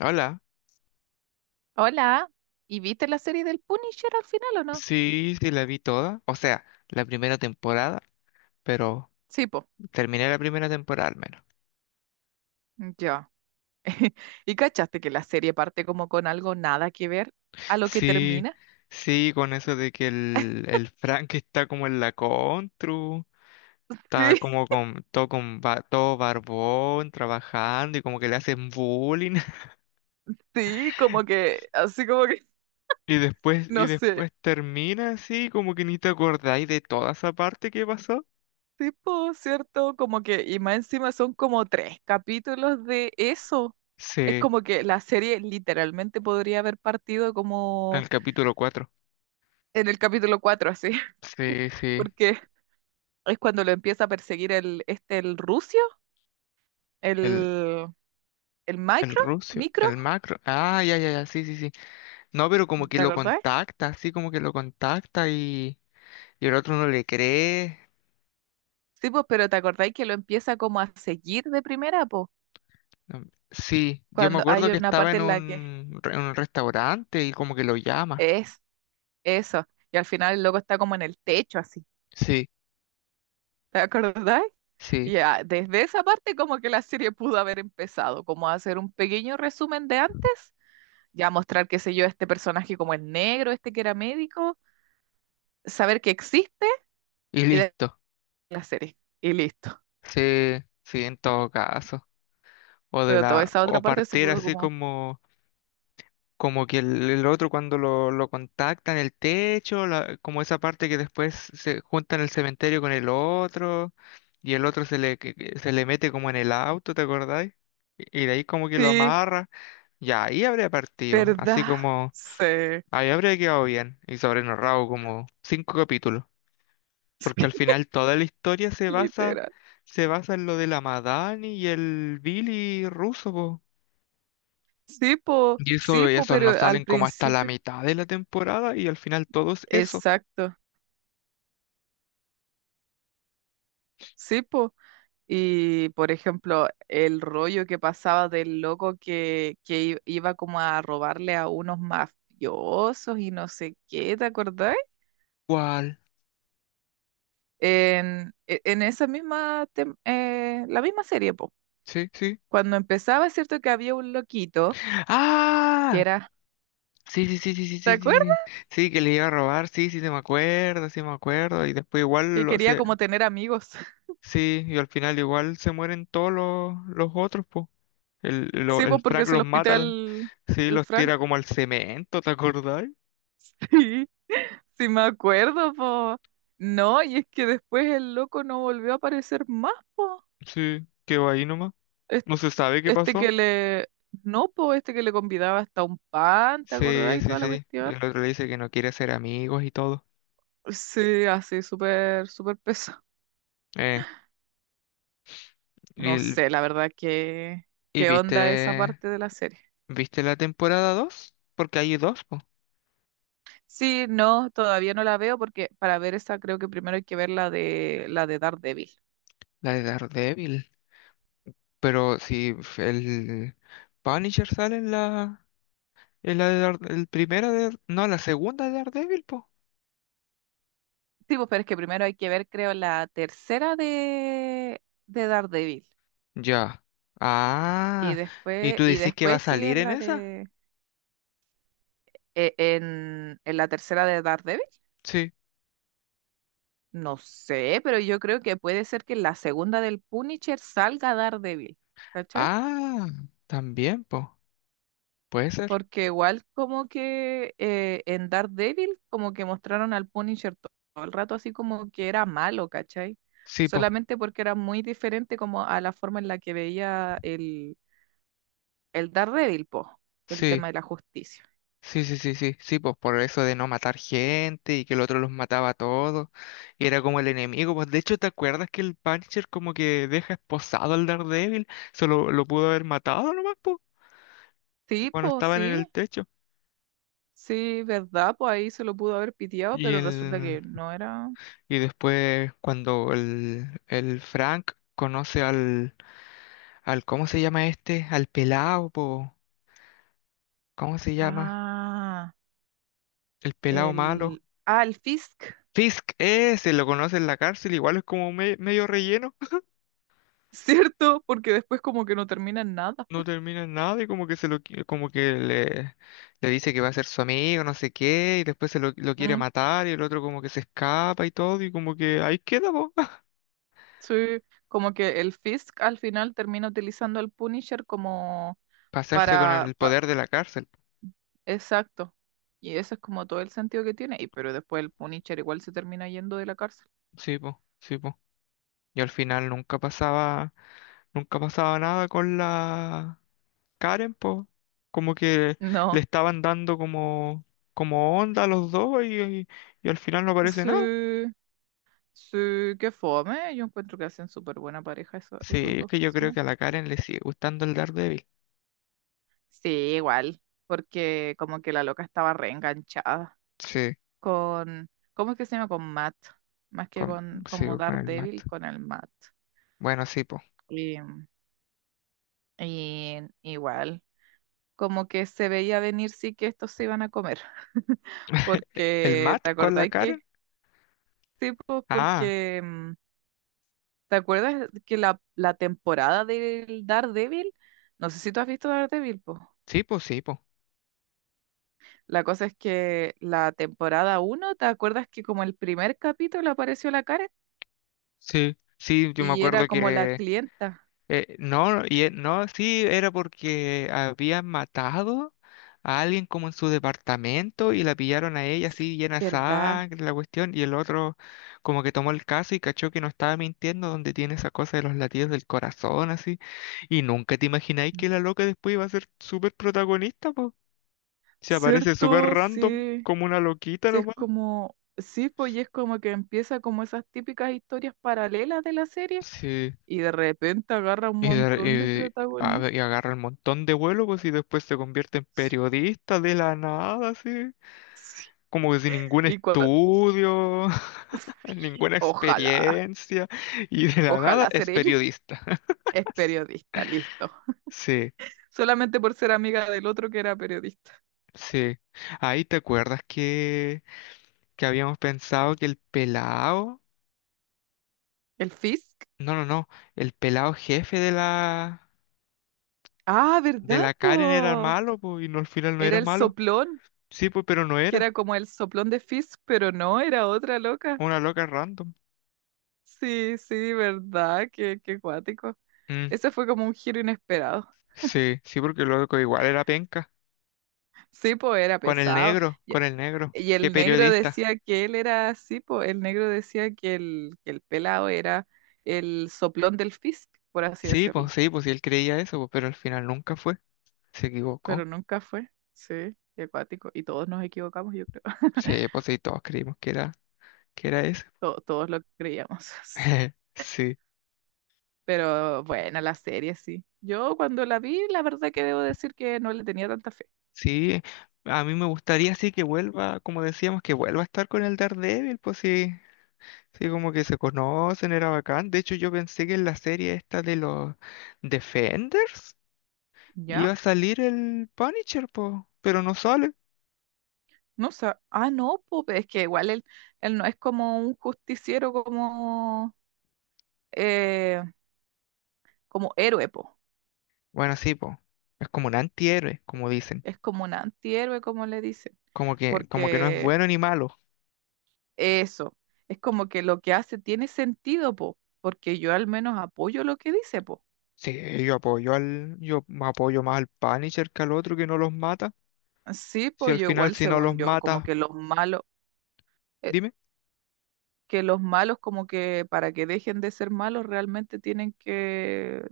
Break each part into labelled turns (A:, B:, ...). A: Hola,
B: Hola, ¿y viste la serie del Punisher al final o no?
A: sí, sí la vi toda, o sea, la primera temporada, pero
B: Sí, po,
A: terminé la primera temporada al menos.
B: ya. ¿Y cachaste que la serie parte como con algo nada que ver a lo que
A: Sí,
B: termina?
A: sí, con eso de que el Frank está como en la contru, está
B: Sí,
A: como con todo, todo barbón, trabajando y como que le hacen bullying.
B: sí, como que, así como que,
A: Y después, y
B: no sé,
A: después termina así, como que ni te acordáis de toda esa parte que pasó.
B: tipo, ¿cierto? Como que, y más encima son como tres capítulos de eso.
A: Sí,
B: Es
A: en
B: como que la serie literalmente podría haber partido como
A: el capítulo 4.
B: en el capítulo 4 así,
A: Sí, sí.
B: porque es cuando lo empieza a perseguir el, el rucio, el... el
A: El
B: micro,
A: Rusio,
B: micro,
A: el macro. Ah, ya, ya, ya, sí, sí, sí. No, pero como que
B: ¿te
A: lo
B: acordáis?
A: contacta, así como que lo contacta y el otro no le cree.
B: Sí, pues, pero ¿te acordáis que lo empieza como a seguir de primera, pues?
A: No, sí, yo me
B: Cuando
A: acuerdo
B: hay
A: que
B: una
A: estaba
B: parte en la que
A: en un restaurante y como que lo llama.
B: es eso, y al final el loco está como en el techo, así,
A: Sí,
B: ¿te acordáis?
A: sí,
B: Ya, desde esa parte como que la serie pudo haber empezado, como a hacer un pequeño resumen de antes, ya mostrar, qué sé yo, este personaje como el negro, este que era médico, saber que existe
A: y
B: y de
A: listo.
B: la serie, y listo.
A: Sí, sí, en todo caso. O de
B: Pero toda
A: la,
B: esa otra
A: o
B: parte se
A: partir
B: pudo
A: así
B: como,
A: como. Como que el otro cuando lo contacta en el techo, como esa parte que después se junta en el cementerio con el otro, y el otro se le, que se le mete como en el auto, ¿te acordáis? Y de ahí como que lo
B: sí,
A: amarra, ya ahí habría partido, así
B: ¿verdad?
A: como
B: Sí.
A: ahí habría quedado bien, y sobrenorrado como cinco capítulos, porque al final toda la historia
B: Literal.
A: se basa en lo de la Madani y el Billy ruso. Y
B: Sí,
A: eso, y
B: po,
A: esos
B: pero
A: no
B: al
A: salen como hasta la
B: principio,
A: mitad de la temporada y al final todos eso.
B: exacto, sí, po. Y por ejemplo, el rollo que pasaba del loco que, iba como a robarle a unos mafiosos y no sé qué, ¿te acordás?
A: ¿Cuál?
B: En, en esa misma, la misma serie, po.
A: Sí, sí.
B: Cuando empezaba, es cierto que había un loquito que
A: ¡Ah!
B: era,
A: Sí, sí, sí, sí, sí,
B: ¿te
A: sí, sí. Sí,
B: acuerdas?
A: sí, que le iba a robar, sí, sí, se me acuerdo, sí me acuerdo. Y después igual
B: Que
A: lo
B: quería
A: se.
B: como tener amigos.
A: Sí, y al final igual se mueren todos los otros, po. El, lo-
B: Sí,
A: el
B: po, porque
A: Frank
B: es el
A: los mata,
B: hospital,
A: sí,
B: el
A: los
B: Frank.
A: tira como al cemento, ¿te acordás?
B: Sí me acuerdo, po. No, y es que después el loco no volvió a aparecer más, po.
A: Sí, quedó ahí nomás.
B: Es-
A: No se sabe qué
B: Este
A: pasó.
B: No, po, este que le convidaba hasta un pan, ¿te acordás?
A: Sí,
B: Y
A: sí,
B: toda la
A: sí. Y
B: cuestión.
A: el otro le dice que no quiere ser amigos y todo.
B: Sí, así, súper, súper peso.
A: eh
B: No
A: ¿Y,
B: sé, la verdad, que
A: y
B: qué onda esa
A: viste,
B: parte de la serie.
A: viste la temporada dos? Porque hay dos, po,
B: Sí, no, todavía no la veo porque para ver esa creo que primero hay que ver la de Daredevil.
A: la de Daredevil. Pero si f- el Punisher sale en la de Dar- el primera de, no, la segunda de Daredevil, po.
B: Sí, pues, pero es que primero hay que ver, creo, la tercera de Daredevil.
A: Ya.
B: Y
A: Ah, ¿y
B: después,
A: tú decís que va a
B: sigue
A: salir en
B: la
A: esa?
B: de en la tercera de Daredevil.
A: Sí.
B: No sé, pero yo creo que puede ser que en la segunda del Punisher salga Daredevil, ¿cachai?
A: Ah, también, po. Puede ser.
B: Porque igual como que en Daredevil como que mostraron al Punisher todo el rato así como que era malo, ¿cachai?
A: Sí, po.
B: Solamente porque era muy diferente como a la forma en la que veía el Daredevil, po, el
A: Sí.
B: tema de la justicia.
A: Sí, sí, sí, sí, sí, pues por eso de no matar gente y que el otro los mataba a todos y era como el enemigo, pues de hecho, ¿te acuerdas que el Punisher como que deja esposado al Daredevil? Solo lo pudo haber matado nomás, pues,
B: Sí,
A: cuando
B: po,
A: estaban en
B: sí.
A: el techo.
B: Sí, ¿verdad? Pues ahí se lo pudo haber piteado,
A: Y
B: pero resulta
A: el
B: que no era.
A: y después cuando el Frank conoce al al ¿cómo se llama este? Al pelado, pues, ¿cómo se llama?
B: Ah,
A: El pelado malo.
B: Ah, el Fisk,
A: Fisk, ese lo conoce en la cárcel, igual es como medio relleno.
B: ¿cierto? Porque después como que no termina en nada.
A: No termina nada y como que como que le dice que va a ser su amigo, no sé qué, y después lo quiere
B: Mm,
A: matar y el otro como que se escapa y todo y como que ahí queda, po.
B: sí, como que el Fisk al final termina utilizando al Punisher como
A: Pasarse con
B: para...
A: el
B: pa-
A: poder de la cárcel.
B: Exacto. Y eso es como todo el sentido que tiene. Y pero después el Punisher igual se termina yendo de la cárcel.
A: Sí, po, sí, po. Y al final nunca pasaba nada con la Karen, po. Como que le
B: No.
A: estaban dando como, como onda a los dos y al final no aparece nada.
B: Sí, sí, qué fome. Yo encuentro que hacen súper buena pareja esos
A: Sí, es
B: dos
A: que yo creo
B: personajes.
A: que a la Karen le sigue gustando el Daredevil.
B: Sí, igual, porque como que la loca estaba reenganchada
A: Sí.
B: con, ¿cómo es que se llama? Con Matt, más que
A: Con-
B: con como
A: sigo con el Matt.
B: Daredevil, con el Matt.
A: Bueno, sí, po.
B: Y, y igual, como que se veía venir sí que estos se iban a comer,
A: ¿El
B: porque,
A: Matt
B: ¿te
A: con la
B: acordáis
A: Karen?
B: que? Sí, pues,
A: Ah,
B: porque, ¿te acuerdas que la temporada del Daredevil? No sé si tú has visto Daredevil, pues.
A: sí, po, sí, po.
B: La cosa es que la temporada uno, ¿te acuerdas que como el primer capítulo apareció la Karen
A: Sí, sí, yo me
B: y era
A: acuerdo
B: como la
A: que…
B: clienta?
A: no, sí, era porque habían matado a alguien como en su departamento y la pillaron a ella así llena de
B: ¿Verdad?
A: sangre, la cuestión, y el otro como que tomó el caso y cachó que no estaba mintiendo donde tiene esa cosa de los latidos del corazón así. Y nunca te imagináis que la loca después iba a ser súper protagonista. Se aparece súper
B: ¿Cierto?
A: random,
B: Sí.
A: como una loquita
B: Sí, es
A: nomás.
B: como, sí, pues y es como que empieza como esas típicas historias paralelas de la serie
A: Sí.
B: y de repente agarra un
A: Y,
B: montón de
A: a
B: protagonistas.
A: ver, y agarra un montón de vuelo, pues, y después se convierte en
B: Sí,
A: periodista de la nada, así.
B: sí.
A: Como que sin ningún
B: Y cua-
A: estudio,
B: sí,
A: ninguna
B: Ojalá,
A: experiencia. Y de la nada
B: ojalá
A: es
B: ser ella.
A: periodista.
B: Es periodista, listo.
A: Sí,
B: Solamente por ser amiga del otro que era periodista.
A: sí. Ahí te acuerdas que habíamos pensado que el pelado.
B: ¿El Fizz?
A: No, no, no. El pelado jefe de la.
B: Ah,
A: De
B: ¿verdad,
A: la Karen era
B: po?
A: malo, pues, y no, al final no
B: Era
A: era
B: el
A: malo.
B: soplón,
A: Sí, pues, pero no
B: que era
A: era.
B: como el soplón de Fizz, pero no, era otra loca.
A: Una loca random.
B: Sí, sí, ¿verdad? Qué, qué cuático.
A: Mm,
B: Ese fue como un giro inesperado.
A: sí, sí, porque el loco igual era penca.
B: Sí, po, era
A: Con el
B: pesado.
A: negro,
B: Y,
A: con el negro.
B: y
A: Qué
B: el negro
A: periodista.
B: decía que él era así, po. El negro decía que que el pelado era el soplón del Fizz, por así
A: Sí, pues
B: decirlo.
A: sí, pues sí, él creía eso, pues, pero al final nunca fue. Se
B: Pero
A: equivocó.
B: nunca fue. Sí, qué cuático. Y todos nos equivocamos, yo creo.
A: Sí, pues sí, todos creímos que era ese.
B: Todos lo creíamos.
A: Sí,
B: Pero bueno, la serie sí. Yo cuando la vi, la verdad que debo decir que no le tenía tanta fe.
A: sí. A mí me gustaría sí que vuelva, como decíamos, que vuelva a estar con el Daredevil, pues sí. Sí, como que se conocen, era bacán. De hecho, yo pensé que en la serie esta de los Defenders.
B: ¿Ya?
A: Iba a salir el Punisher, po, pero no sale.
B: No sé. Ah, no, pues es que igual él, él no es como un justiciero como, eh, como héroe, po.
A: Bueno, sí, po. Es como un antihéroe, como dicen.
B: Es como un antihéroe, como le dicen.
A: Como que no es
B: Porque
A: bueno ni malo.
B: eso, es como que lo que hace tiene sentido, po. Porque yo al menos apoyo lo que dice, po.
A: Sí, yo apoyo al, yo me apoyo más al Punisher que al otro que no los mata.
B: Sí,
A: Si
B: pues
A: al
B: yo
A: final
B: igual,
A: si no los
B: según yo, como
A: mata,
B: que los malos. eh,
A: dime,
B: que los malos como que para que dejen de ser malos realmente tienen que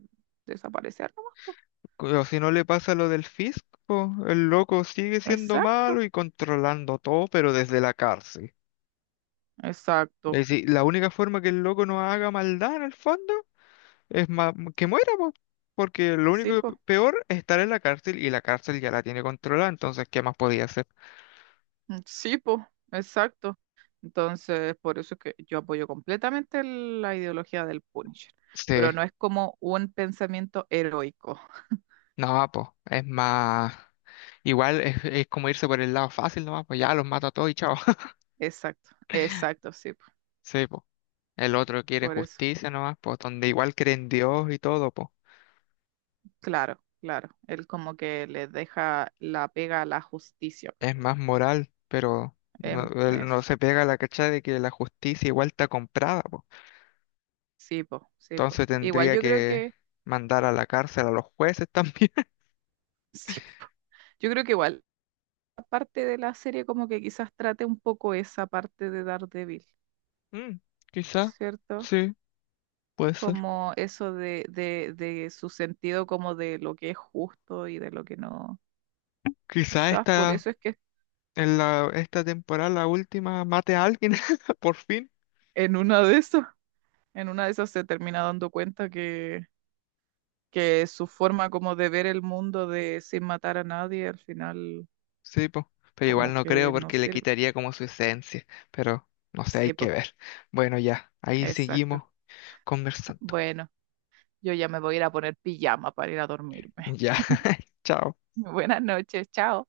B: desaparecer nomás, po.
A: o si no le pasa lo del Fisk, po, el loco sigue siendo malo
B: Exacto,
A: y controlando todo, pero desde la cárcel.
B: exacto.
A: Es decir, la única forma que el loco no haga maldad en el fondo. Es más, que muera, po, porque lo
B: Sí,
A: único
B: po.
A: peor es estar en la cárcel y la cárcel ya la tiene controlada, entonces, ¿qué más podía hacer?
B: Mm, sí, po. Exacto. Entonces, por eso es que yo apoyo completamente la ideología del Punisher,
A: Sí,
B: pero no es como un pensamiento heroico.
A: no, pues, es más, igual es como irse por el lado fácil nomás, pues ya los mato a todos y chao.
B: Exacto, exacto, sí, po.
A: Sí, pues, el otro quiere
B: Por eso.
A: justicia nomás, pues, donde igual cree en Dios y todo, pues,
B: Claro, claro. Él como que le deja la pega a la justicia, pero
A: es más moral, pero no, él no
B: eso.
A: se pega la cachada de que la justicia igual está comprada, pues,
B: Sí, po, sí, po.
A: entonces
B: Igual
A: tendría
B: yo creo
A: que
B: que
A: mandar a la cárcel a los jueces también.
B: sí, po. Yo creo que igual, parte de la serie como que quizás trate un poco esa parte de Daredevil,
A: Mm, quizá,
B: ¿cierto?
A: sí, puede ser.
B: Como eso de, de su sentido como de lo que es justo y de lo que no.
A: Quizá
B: Quizás por
A: esta,
B: eso es que
A: en la, esta temporada, la última, mate a alguien, por fin.
B: en una de esas, en una de esas se termina dando cuenta que su forma como de ver el mundo de sin matar a nadie al final
A: Sí, po. Pero igual
B: como
A: no
B: que
A: creo
B: no
A: porque le
B: sirve.
A: quitaría como su esencia. Pero no sé, hay
B: Sí,
A: que
B: po,
A: ver. Bueno, ya, ahí
B: exacto.
A: seguimos conversando.
B: Bueno, yo ya me voy a ir a poner pijama para ir a dormirme.
A: Ya, chao.
B: Buenas noches, chao.